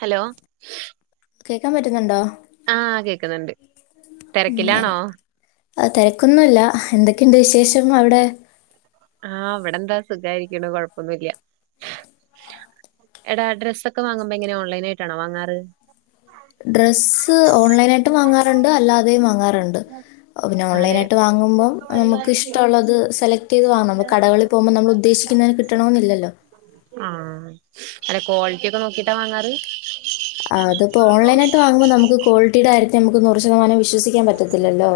Hello കേൾക്കാൻ പറ്റുന്നുണ്ടോ ആഹ് കേക്കുന്നുണ്ട് തിരക്കിലാണോ ആഹ് തിരക്കൊന്നുഇല്ല എന്തൊക്കെയുണ്ട് വിശേഷം അവിടെ ആഹ് ഇവിടെന്താ സുഖായിരിക്കണു കൊഴപ്പൊന്നുല്യ എടാ അഡ്രസ് ഒക്കെ വാങ്ങുമ്പോ എങ്ങനെയാ ഓൺലൈനായിട്ടാണോ വാങ്ങാറ് ഡ്രസ്സ് ഓൺലൈനായിട്ടും വാങ്ങാറുണ്ട് അല്ലാതെയും വാങ്ങാറുണ്ട് [inaudible] പിന്നെ അതെ ഓൺലൈനായിട്ട് വാങ്ങുമ്പം നമുക്ക് ഇഷ്ടമുള്ളത് സെലക്ട് ചെയ്ത് വാങ്ങണം നമ്മൾ കടകളി പോകുമ്പോ നമ്മള് ഉദ്ദേശിക്കന്നെ കിട്ടണോന്നില്ലല്ലോ ആഹ് അല്ല ക്വാളിറ്റി ഒക്കെ നോക്കിട്ടാ വാങ്ങാറ് ആ അതിപ്പോ ഓൺലൈനായിട്ട് വാങ്ങുമ്പോ നമുക്ക് കോ ളിറ്റിയുടെ കാര്യത്തി നമുക്ക് നൂറ് ശതമാനം വിശ്വസിക്കാൻ പറ്റത്തില്ലല്ലോ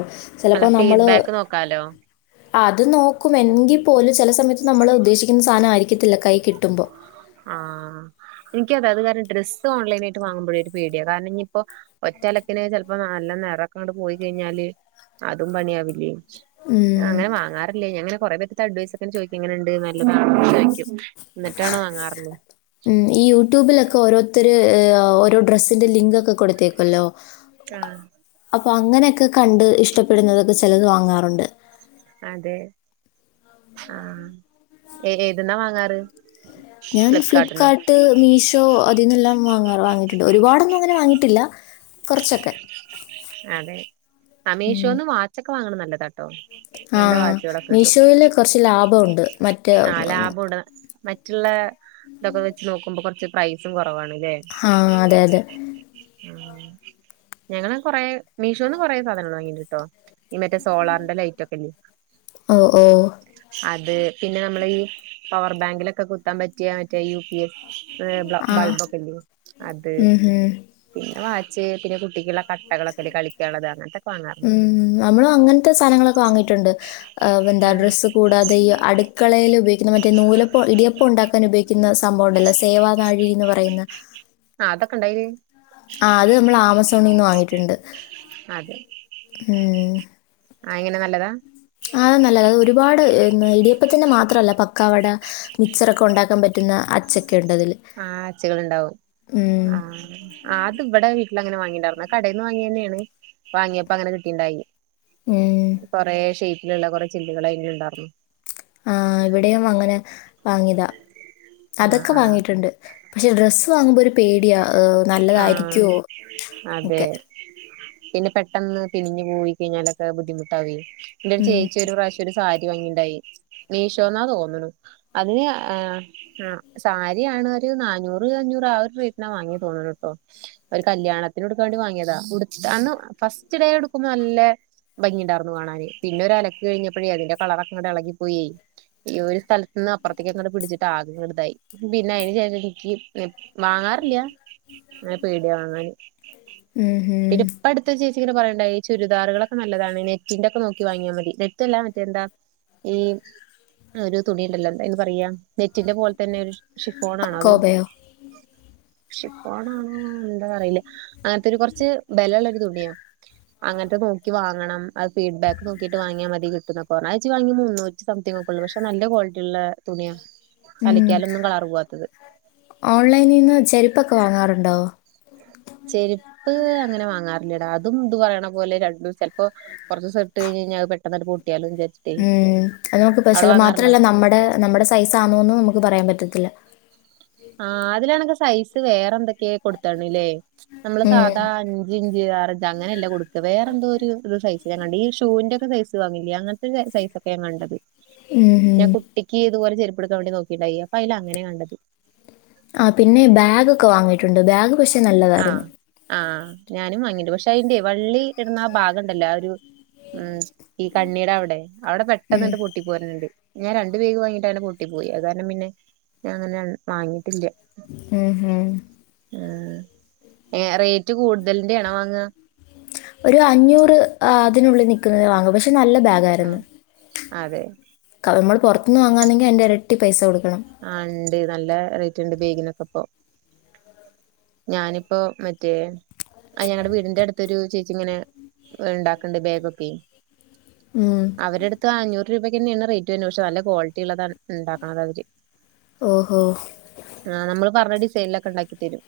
അല്ല ചിലപ്പോ നമ്മള് ഫീഡ്ബാക്ക് നോക്കാലോ അത് നോക്കും എങ്കിൽ പോലും ചില സമയത്ത് നമ്മൾ ഉദ്ദേശിക്കുന്ന സാധനം ആയിരിക്കത്തില്ല കൈ കിട്ടുമ്പോ ആഹ് എനിക്കതെ അത് കാരണം ഡ്രസ്സ് ഓൺലൈനായിട്ട് വാങ്ങുമ്പോഴേ ഒരു പേടിയ കാരണം ഇനിയിപ്പോ ഒറ്റലക്കിന് ചെലപ്പോ നല്ല നിറൊക്കെണ്ട് പോയി കഴിഞ്ഞാല് അതും പണിയാവില്ലേ കിട്ടുമ്പോൾ ഞാൻഅങ്ങനെ വാങ്ങാറില്ലെ ഞാനിങ്ങനെ കൊറെ പേരുടെ അടുത്ത് അഡ്വൈസ് ഒക്കെ ചോദിക്കും എങ്ങനെണ്ട് നല്ലതാണോ ചോദിക്കും എന്നിട്ടാണോ വാങ്ങാർഞ്ഞെ ഉം ഈ യൂട്യൂബിലൊക്കെ ഓരോരുത്തർ ഓരോ ഡ്രസ്സിന്റെ ലിങ്ക് ഒക്കെ കൊടു ത്തേക്കല്ലോ ആഹ് അപ്പൊ അങ്ങനെയൊക്കെ കണ്ട് ഇഷ്ടപ്പെടുന്നതൊക്കെ ചിലത് വാങ്ങാറുണ്ട് അതെ ആഹ് ഏത് ന്നാ വാങ്ങാറ് ഞാൻ ഫ്ലിപ്കാർട്ടിന്നോ ഫ്ലിപ്പ്കാർട്ട് മീഷോ അതിൽന്നെല്ലാം വാങ്ങാ വാങ്ങിട്ടുണ്ട് ഒരുപാടൊന്നും അങ്ങനെ വാങ്ങിട്ടില്ല കുറച്ചൊക്കെ അതെ അമീഷോന്ന് വാച്ചൊക്കെ വാങ്ങണ നല്ല താട്ടോ ആഹ് മീഷോയില് കുറച്ച് ലാഭമുണ്ട് മറ്റേ കൂട മറ്റുള്ള ഇതൊക്കെ വെച്ച് നോക്കുമ്പോൾ കുറച്ച് പ്രൈസും കുറവാണ് ഇല്ലെ ആഹ് അതെ അതെ അഹ് ഞങ്ങള് കൊറേ മീഷോന്ന് കൊറേ സാധനങ്ങള് വാങ്ങീണ്ട്ട്ടോ ഈ മറ്റേ സോളാറിന്റെ ലൈ റ്റൊക്കെല്ലെ ഓഹ് ഓഹ് അത് പിന്നെ നമ്മളെ ഈ പവർ ബാങ്കിലൊക്കെ കുത്താം പറ്റിയ മറ്റേ യു പി എഫ് ബൾ ആ. ബൾബൊക്കെല്ല്യേ അത് ഉം. ഹും. പിന്നെ വാച്ച് പിന്നെ കുട്ടിക്ക്ള്ള കട്ടകളൊക്കെല്ലെ കളിക്കാനുള്ളത് അങ്ങൻത്തൊക്കെ വാങ്ങാ - ഉം നമ്മള് അങ്ങൻത്തെ സാനങ്ങളൊക്കെ വാങ്ങിട്ടുണ്ട് ഹ് വെന്താ ആഹ് ഡ്രസ്സ് കൂടാതെ ഈ അടുക്കളയിൽ ഉപയോഗി ക്കുന്ന മറ്റേ നൂലപ്പ ഇടിയപ്പം ഉണ്ടാക്കാൻ ഉപയോഗിക്കുന്ന സംഭവംണ്ടല്ലോ സേവാ നാഴി എന്ന് പറയുന്ന ആഹ് അതൊക്കെണ്ടയില് ആഹ് അത് നമ്മള് ആമസോണീന്ന് വാങ്ങിട്ടുണ്ട് അതെ ഉം അഎങ്ങനെ നല്ലതാ അ നല്ലത അത് ഒരുപാട് ഇടിയപ്പത്തിന് മാത്രല്ല പക്കാവട മിച്ചറൊക്കെ ഉണ്ടാക്കാൻ പറ്റുന്ന അച്ചൊക്കെ ഉണ്ട് അതില് ആഹ് അച്ച്കൾ ഇണ്ടാവും ആഹ് ആഹ് അത് ഇബടെ വീട്ടിലങ്ങനെ വാങ്ങിണ്ടായ്രുന്നു കടേന്ന് വാങ്ങിയന്നേണ് വാങ്ങിയപ്പങ്ങനെ കിട്ടീണ്ടായിനി ഉം കൊറേ ഷെയ്പ്പ്ല്ള്ള കൊറേ ചില്ല്കള് അയില്ണ്ടായിർന്നു ആഹ് ഇവിടെയും അങ്ങനെ വാങ്ങിയതാ ആഹ് അതൊക്കെ ആഹ് വാങ്ങിട്ടുണ്ട് പക്ഷെ ഡ്രസ്സ് വാങ്ങുമ്പോ ഒരു പേടിയാ ആഹ് നല്ലതായിരിക്കോ അതെ ഒക്കെ പിന്നെ പെട്ടെന്ന് പിനിഞ്ഞ് പോയി കഴിഞ്ഞാലൊക്കെ ബുദ്ധിമുട്ടാവേ പിന്നൊരു മ്മ്. ചേച്ചി ഒര് പ്രാവശ്യം ഒരു സാരി വാങ്ങിണ്ടായി മീശോന്നാ തോന്ന്ണ് അതിന് ആഹ് ആഹ് സാരിയാണ് ഒരു നാനൂറ് അഞ്ഞൂറ് ആ ഒരു റേറ്റിനാ വാങ്ങി തോന്ന്ണ് ട്ടോ ഒരു കല്യാണത്തിന് ഉടുക്കാം വേണ്ടി വാങ്ങിയതാ ഉടു അന്ന് ഫസ്റ്റ് ഡേ ഉടുക്കുമ്പോ നല്ല ഭംഗിണ്ടായിരുന്നു കാണാന് പിന്നെ ഒരലക്ക് കഴിഞ്ഞപ്പഴേ അതിന്റെ കളറൊക്കെങ്ങട്ട് ഇളകി പോയി ഈ ഒരു സ്ഥലത്ത്ന്ന് അപ്പറത്തേക്ക്ങ്ങട്ട് പിടിച്ചിട്ട് ആകങ്ങെട്ട് ഇതായി പിന്നെ അയിന് ഷേഷം ഇൻക്ക് വാങ്ങാറില്ല അനെ പേടിയാ വാങ്ങാന് ഉം ഹും പിന്നെ ഇപ്പട്ത്ത് ഒര് ചേച്ചിങ്ങനെ പറയ്ണ്ടായി ചുരിദാറുകളൊക്കെ നല്ലതാണ് നെറ്റിന്റെ ഒക്കെ നോക്കി വാങ്ങിയാ മതി നെറ്റ് അല്ല മറ്റേന്താ ഈ ഒരു തുണിണ്ടല്ലോ എന്താ അയിന് പറയാ നെറ്റിന്റെ പോലെ തന്നെണ് ശിഫോണാണൊ അത് അക്കോബയോ ശിഫ് ഫോണാണോ എന്താന്നറീല്ല അങ്ങനത്തൊരു കൊറച്ച് ബലള്ളൊരു തുണിയാ അങ്ങൻത്തെ നോക്കി വാങ്ങണം അത് ഫീഡ്ബാക്ക് നോക്കിട്ട് വാങ്ങിയാ മതി കിട്ടുന്നൊക്കെ ആ ഏജ് വാങ്ങിയ മുന്നൂ സംതിങ്ങക്കൊള്ളൂ പക്ഷെ നല്ല ക്വാളിറ്റിള്ള തുണിയാ അലക്കിയാലൊന്നും കളർ പോവാത്തത് ഓൺലൈനിന്ന് ചെരുപ്പൊക്കെ വാങ്ങാറുണ്ടോ ചെരുപ്പ് അങ്ങനെ വാങ്ങാറില്ലടാ അതും ഇതു പറയ്ണ പോലെ രണ്ടും ചെൽപ്പോ കൊറച്ചൂസം ഇട്ട് കഴിഞ്ഞയിഞ്ഞാ അവ് പെട്ടന്നാട്ട് പൊട്ടിയാലൊ വിചാരിച്ച് മ് അതനമക്ക് പെശല് മാത്രല്ല നമ്മടെ നമ്മടെ സൈസാണോന്നു നമക്ക് പറയാപറ്റത്തില്ല ആ അതിലാണങ്കി സൈസ് വേറെ എന്തെക്കേ കൊടുത്താണ്ല്ലേ നമ്മള് ഉം സാധാ അഞ്ചിഞ്ച് ആറിഞ്ച് അങ്ങനെയല്ലെ കൊടുക്ക വേറെന്തോരു സൈസ് ഞാനീ ഈ ഷൂന്റെക്കെ സൈസ് വാങ്ങില്ലേ അങ്ങന്ത്ത്തെ സൈസൊകെ ഞാൻ കണ്ടത് മ് ഞാ കുട്ടിക്ക് ഇതുപോലെ ചെരുപ്പ്ടുക്കാൻ വേണ്ടി നോക്കിണ്ടായി അപ്പയില് അങ്ങനെ കണ്ടത് ആ പിന്നെ ബാഗ് ഒക്കെ വാങ്ങിയിട്ടുണ്ട് ബാഗ് പക്ഷെ അ നല്ലതായിരുന്നു ആ ഞാനും വങ്ങീണ്ട് പക്ഷെ അയിന്റെ വള്ളി ഇട്ണ ആ ഭാഗണ്ടല്ലൊ ആ ഒരു മ് സ് ഈ കണ്ണീടെ അവ്ടെ അവ്ടെ പെട്ടെന്ന് ഉം ണ്ട് പൊട്ട് ട്ടി പോര്ല്ണ്ട് ഞാൻ രണ്ടു ബേഗ് വാങ്ങിട്ട് അങ്ങനെ പൊട്ടി പോയി അത് കാരണം പിന്നെ ഞാൻ അങ്ങനെ വാങ്ങിട്ടില്ല മ് മ് ആ റേറ്റ് കൂടുതലിന്റെണോ വാങ്ങാ ഒരു അഞ്ഞൂറ് ആ അതിനുള്ളിൽ നിക്കുന്നതേ വാങ്ങ പക്ഷെ നല്ല ബാഗ് രുന്നു ആഹ് അതെ കവ് മ്മൾ പൊറത്ത്ന്ന് വാങ്ങാണെങ്കി അയിൻ്റെ എരട്ടി പൈസ കൊടുക്കണം ആ ണ്ട് നല്ല റേറ്റ്ണ്ട് ബേഗിനൊക്കെപ്പൊ ഞാനിപ്പോ മറ്റേ ആ ഞങ്ങള്ടെ വീടിന്റെ അടുത്തൊരു ചേച്ചി ഇങ്ങനെ ഇണ്ടാക്കണ്ട് ബേഗൊക്കെ ആ അവരെടുത്ത് അഞ്ഞൂറ് രൂപയ്ക്കെന്നെയാണ് റേറ്റ് വെര്ണത് ക്ഷെ നല്ല ക്വാളിറ്റിള്ളാണ് ണ്ടാക്ക്ണതാവര് ഓഹോ ആ നമ്മള് പറഞ്ഞ ഡിസൈനിലൊക്കെ ണ്ടാക്കി തരും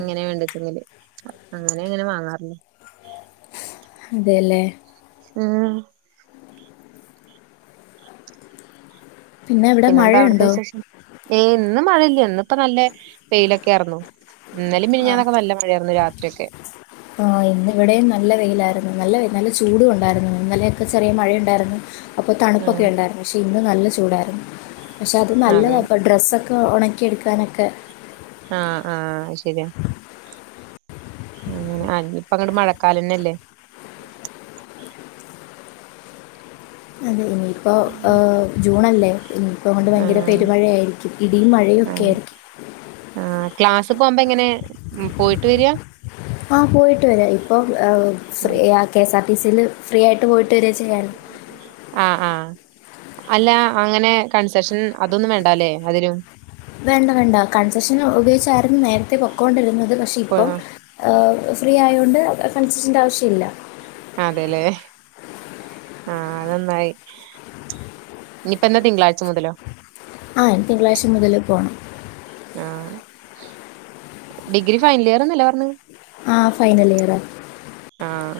എങ്ങനെ വേണ്ടച്ചെങ്കില് അങ്ങനെ ഇങ്ങനെ വാങ്ങാറില്ല അതേല്ലേ മ് പിന്നെ ഇവിടെ പിന്നെന്താ അവിടത്തെ മഴയുണ്ടോ വിശേഷം ഏ ഇന്നു മഴല്ല ഇന്ന്പ്പോ നല്ല വെയിലൊക്കേർന്നു ഇന്നലേം മിഞ്ഞാന്നൊക്കെ നല്ല മഴയായിരുന്നു രാത്രി ഒക്കെ ആ ഇന്ന് ഇവിടേം നല്ല വെയിലായിരുന്നു നല്ല വെയി നല്ല ചൂടുണ്ടായിരുന്നു ഇന്നലെക്കെ ചെറിയ മഴയുണ്ടായിരുന്നു അപ്പോ ആ തണുപ്പൊക്കെ ണ്ടായിരുന്നു ക്ഷേ ഇന്ന് നല്ല ചൂടായിരുന്നു പക്ഷേ അത് നല്ലത അതെ ബെഡ് ഡ്രസ്സൊക്കെ ഒണക്കിയെടുക്കാനൊക്കെ ആ ആ ശെരിയാ മ് അനിപ്പങ്ങട്ട് മഴക്കാലന്നെല്ലേ അതെ ഇനിയിപ്പോ ഓ ജൂണല്ലേ ഇനിപ്പൊങ്ങട്ട് ഭയങ്കര ആ പെരുമഴയായിരിക്കും ഇടിയും മഴയൊക്കെ ആയിരിക്കും ആ ക്ലാസ് പോമ്പോ എങ്ങനെ മ് പോയിട്ട് വെരാ ആ പോയിട്ട് വരാ ഇപ്പം ഫ്രീ ഉം കെ സാർ ടി സില് ഫ്രീ ആയിട്ട് പോയിട്ട് വെരാ ചെയ്യാറ് ആ ആ അല്ല അങ്ങനെ കൺസെഷൻ അതൊന്നും വേണ്ടാല്ലേ അതിനും വേണ്ട വേണ്ട കൺസെഷൻ ഉപയോഗിച്ചായിരുന്നു നേരത്തെ പൊക്കോണ്ടിരുന്നത് പക്ഷെ ഇപ്പം- ഫ്രീ ആയോണ്ട് കൺസഷൻന്റെ ആവശ്യയില്ല. അതെയില്ലേ ആ അത് നന്നായി ഇനിപ്പോ എന്നാ തിങ്കളാഴ്ച മുതലോ ആഹ് ഇനി തിങ്കളാഴ്ച മുതല് പോണം ആഹ് ഡിഗ്രി ഫൈനൽ ഇയർന്നല്ലേ പറഞ് ആ ഫൈനൽ ഇയറ് ആഹ്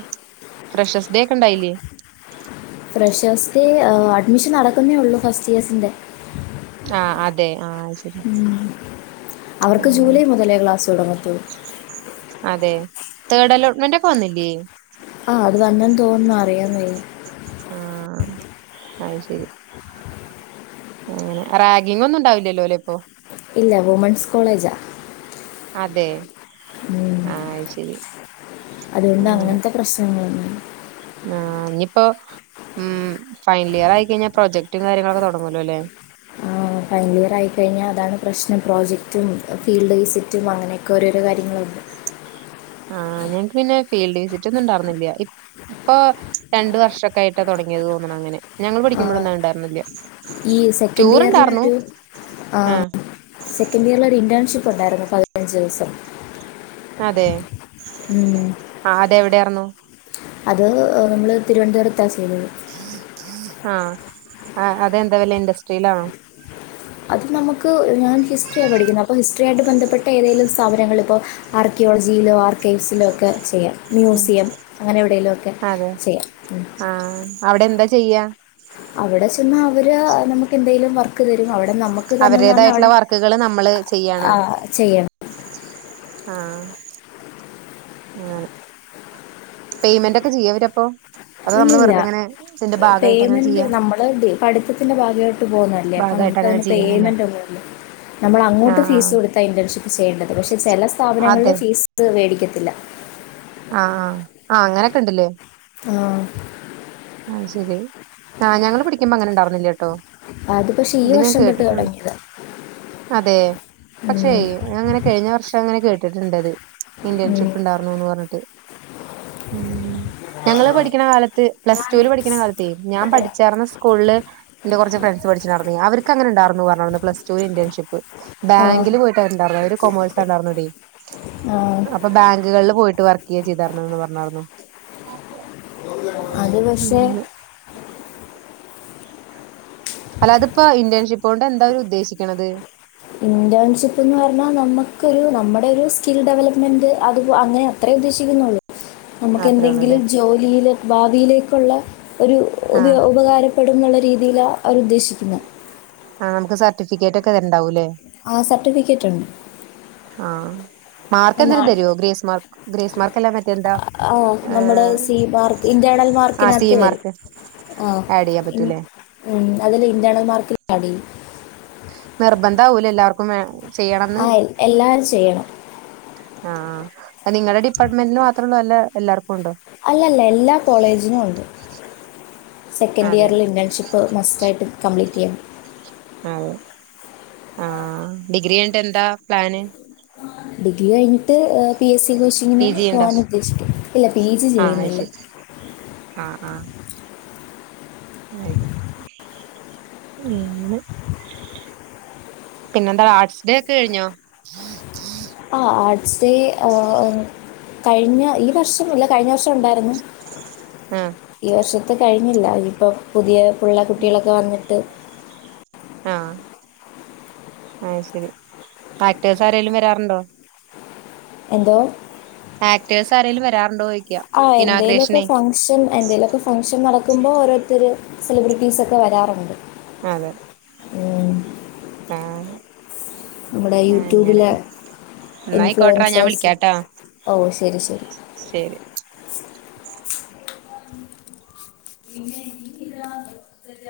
ഫ്രഷേസ്ഡേക്ക്‌ ഒണ്ടായില്ലേ? ഫ്രഷേസ്ഡേ അഡ്മിഷൻ നടക്കുന്നേ ഉള്ളൂ ഫസ്റ്റ് ഇയേഴ്സിന്റെ ആ അതെ ആ അത് ശരി. അവർക്ക് ആഹ് ജൂലൈ മുതലേ ക്ലാസ് തൊടങ്ങത്തൊള്ളൂ. അതെ തേർഡ് അലോട്ട്മെന്റ് ഒക്കെ വന്നില്ലേ ആഹ് അത് വന്നെന്ന് തോന്നുന്നു അറിയാൻ കഴി [unintelligible] ഞ ആഹ് അത് ശരി. അങ്ങനെ റാഗിങ്ങൊന്നും ഉണ്ടാവില്ലല്ലോ അല്ലേ ഇപ്പൊ ഇല്ല വുമെൻസ് കോളേജാ അതെ ആ അത് ശരി. അത് കൊണ്ട്‌ അങ്ങനെ അങ്ങനത്തെ പ്രശ്നങ്ങളൾ ഒന്നുംയില്ല ആഹ് ഇന്നിപ്പോ ഉം ഫൈനൽ ഇയർ ആയിക്കഴിഞ്ഞാ പ്രൊജക്ടും കാര്യങ്ങളൊക്കെ തൊടങ്ങല്ലോ അല്ലേ? ഫൈനൽ ഇയർ ആയിക്കഴിഞ്ഞാ അതാണ് പ്രശ്നം പ്രോജക്റ്റും ഫീൽഡ് വിസിറ്റും അങ്ങനെയൊക്കെ ഓരോരോ കാര്യങ്ങളുണ്ട്. ആഹ് ഞങ്ങക്ക് പിന്നെ ഫീൽഡ് വിസിറ്റ് ഒന്നും ഉണ്ടായിരുന്നില്ല- ഇപ്പൊ രണ്ട് വർഷൊക്കായിട്ടാ തൊടങ്ങിയത് തോന്ന്ണ് അങ്ങനെ ഞങ്ങള് ആ, പഠിക്കുമ്പോഴൊന്നും ഒണ്ടാരുന്നില്ലിയ ഈ സെക്കൻഡ് ഇയറിലെ ഒരു ആഹ്- സെക്കൻഡ് ഇയറിലൊരു ഇന്റേണ്ഷിപ്പ് ഉണ്ടായിരുന്നു പതിനഞ്ച് ദിവസം അതെ ഉം. ആഹ് അതെവിടെയാർന്നു അത് നമ്മള് തിരുവനന്തപുരത്താ ചെയ്തത് ആഹ് അ അതെന്താ വല്ല ഇൻഡസ്ട്രിയിലാണോ അത് നമുക്ക് ഞാൻ ഹിസ്റ്ററിയാ പഠിക്കുന്നത് അപ്പോ ഹിസ്റ്റിയായിട്ട് ബന്ധപ്പെട്ട ഏതേലും സ്ഥാപനങ്ങള് ഇപ്പോ- ആർക്കിയോളജിയിലോ ആർക്കൈവ്സിലോ ഒക്കെ ചെയ്യാം മ്യൂസിയം അങ്ങനെ എവിടേലും ഒക്കെ അതെ ചെയ്യാം ഉം ആഹ് അവിടെന്താ ചെയ്യ്ക അവിടെ ചെന്നാ അവര് നമുക്ക് എന്തേലും വർ വർക്ക് തരും അവിടെ നമ്മക്ക് തന്നന്ന് പറഞ്ഞ അവരുടേതായിട്ടുള്ള അവിടെ വർക്കുകള് നമ്മള് ചെയ്യാണോ ആഹ് ചെയ്യണം ആഹ് അങ്ങനെ പേയ്മെന്റൊക്കെ ചെയ്യൊ അവര് അപ്പൊ അതൊ നമ്മള് ഇല്ലില്ല വെറുതെ ഇങ്ങനെ ഇതിന്റെ ഭാഗായിട്ടങ്ങനെ ചെയ്യാ നമ്മളത് പഠിത്തിന്റെ ഭാഗായിട്ട് പോന്നല്ലേ അപ്പൊ ഭാഗായിട്ട് അങ്ങനെ നമുക്കതിന് ചെയ്യാണല്ലേ പേയ്മെന്റ് ഒന്നുയില്ല നമ്മള് അങ്ങോട്ട് ഫീസ് ആഹ് കൊടുത്ത ഇന്റേൺഷിപ്പ് ചെയ്യേണ്ടത് പക്ഷെ ചെല ആഹ് സ്ഥാപനങ്ങളില് അതെ ഫീസ് സ് വേടിക്കത്തില്ല ആഹ് ആഹ് അങ്ങനെക്കെ ഇണ്ട് ഇല്ലേ ആഹ് അത് ശരി ആഹ് ഞങ്ങള് പഠിക്കുമ്പോ അങ്ങനെ ഉണ്ടാർന്നില്ല്യട്ടോ പക്ഷെ ഈ അത് ഞാൻ വർഷം തൊട്ട് കേട്ടിട്ടൊള്ളു തുടങ്ങിയതാ അതെ ഉം, പക്ഷേയ് ഞാൻ അങ്ങനെ കയ്ഞ്ഞ വർഷ അങ്ങനെ കേട്ടിട്ട്ണ്ടത്. ഉം. ഇന്റേൺഷിപ്ണ്ടാർന്നുന്ന് പർഞ്ഞിട്ട് ഉം ഞങ്ങള് പഠിക്ക്ണ കാലത്ത് പ്ലസ് ടുല് പഠിയ്ക്ക്ണ കാലത്തെ ഞാൻ പഠിച്ചാർന്ന സ്കൂള്ള് ന്റെ കൊർച്ച് ഫ്രണ്ട്സ് പഠിചിണ്ടാർന്നെ അവർക്കങ്ങനെണ്ടാർന്നു പർഞ്ഞു പ്ലസ് ടുന്ന് ഇന്റേൺഷിപ്പ്. ആ, ബാങ്കില് പോയിട്ടാണ്ടാർന്നെ അവര് കൊമേഴ്സ ണ്ടാർന്നതേ ആ, അ അപ്പൊ ബാങ്കുകള്ള് പോയ്ട്ട് വർക്ക് ചെയ്യ ചെയ്താർന്നെന്ന് പർഞ്ഞര്ന്നു. അത് പക്ഷെ അല്ലാ അതിപ്പോ ഇന്റേൺഷിപ്പോണ്ട് എന്താ അവര് ഉദ്ദേശിക്ക്ണത്? ഇന്റേൺഷിപ്പ്ന്ന് പർഞ്ഞാ നമ്മക്കൊരു നമ്മേടൊരു സ്കിൽ ഡെവലപ്മെന്റ് അത് അങ്ങനെ അത്രേ ഉദ്ദേശിക്കുന്നൊള്ളൂ. അത്രേ ഉള്ളൂല്ലേ നമ്മക്കെന്തെങ്കിലും ജോലിയിലെ ഭാവിയിലേക്കുള്ള ഒരു ആഹ് ഉപയോ ഉപകാരം പ്പെടും ന്നുള്ള രീതിയില അവരുദ്ദേശിക്ക്ന്നെ. ആഹ് നമുക്ക് സർട്ടിഫിക്കേറ്റൊക്കെ തര്ണ്ടാവൂല്ലേ? ആഹ് സർട്ടിഫിക്കറ്റ്ണ്ട്. ആഹ് മാർക്കെന്തേലും തരോ? ഗ്രേസ് മാർക്ക് ഗ്രേസ് മാർക്കല്ല മറ്റേ എന്താ ആഹ് നമ്മടെ സി മാർക്ക് ഇന്റേണൽ മാർക്കിനത്ത് വരും. ആഡെയ്യാൻ പറ്റുല്ലേ? ഉം അതില് ഇന്റെർണൽ മാർക്കില് ആടെയ്യും. നിർബന്ധാവൂലെ എല്ലാർക്കും വേ ചെയ്യണംന്ന്? ആ എൽ- എല്ലാവരും ചെയ്യണം ആഹ് അപ്പ നിങ്ങടെ ഡിപ്പാർട്ട്മെന്റില് മാത്രൊള്ളൂ അല്ല എല്ലാർക്കുംണ്ടോ? അല്ലല്ല എല്ലാ കോളേജിനും ഉണ്ട് സെക്കൻഡ് അതെ ഇയറില് ഇന്റേൺഷി പ്പ് മസ്റ്റായിട്ട് കംപ്ലീറ്റെയ്യ. അതെ ആഹ് ഡിഗ്രി കഴിഞ്ഞിട്ടെന്താ പ്ലാന്? ഡിഗ്രി കഴിഞ്ഞിട്ട് ഏഹ് പി എസ് സി കോച്ചിങ്ങിന് പി ജി ഉണ്ടോ പോവാൻ ഉദ്ദേശിക്ക്ന്ന് ഇല്ല പി ജി അത് ചെയ്യുന്നില്ല. ശരി ആഹ് ആഹ്. ആയില്ല്യ [unintelligible] അങനെ പിന്നെന്താ ആർട്സ്ഡേ ഒക്കെ കഴിഞ്ഞോ? ആ ആട്സ് ഹേ കയ്ഞ്ഞ ഈ വർഷം ഇല്ല കയ്ഞ്ഞ വർഷം ഇണ്ടാര്ന്നു. ആഹ്. ഈ വർഷത്ത് കഴിഞ്ഞില്ല ഇനി ഇപ്പൊ പുതിയ പിള്ളേ കുട്ടികളൊക്കെ വന്നിട്ട്. ആഹ് ആത് ശരി ആക്‌ടേഴ്സ് ആരേലും വരാറുണ്ടോ? എന്തോ? ആക്ടേഴസ് ആരെേങ്കിലും വരാറുണ്ടോ ചോയ്ക്ക്യ ഇനാഗു റേഷനെ? ഷൻ എന്തേലൊക്കെ ഫംഗ്ഷൻ നടക്കുമ്പോ ഓരോര്ത്തര് സെലിബ്രിറ്റീസൊക്കെ വരാറ്ണ്ട്. അതെ ആഹ് നമ്മുടെ അങ്ങനെ യൂട്യൂബിലെ എന്നാ ആയിക്കോട്ടെടാ ഞാൻ ഇൻഫ്ലുവൻസേസ് വിളിക്കാട്ടോ ഓ ശരി ശരി. ശരി പിന്നെ [unintelligible]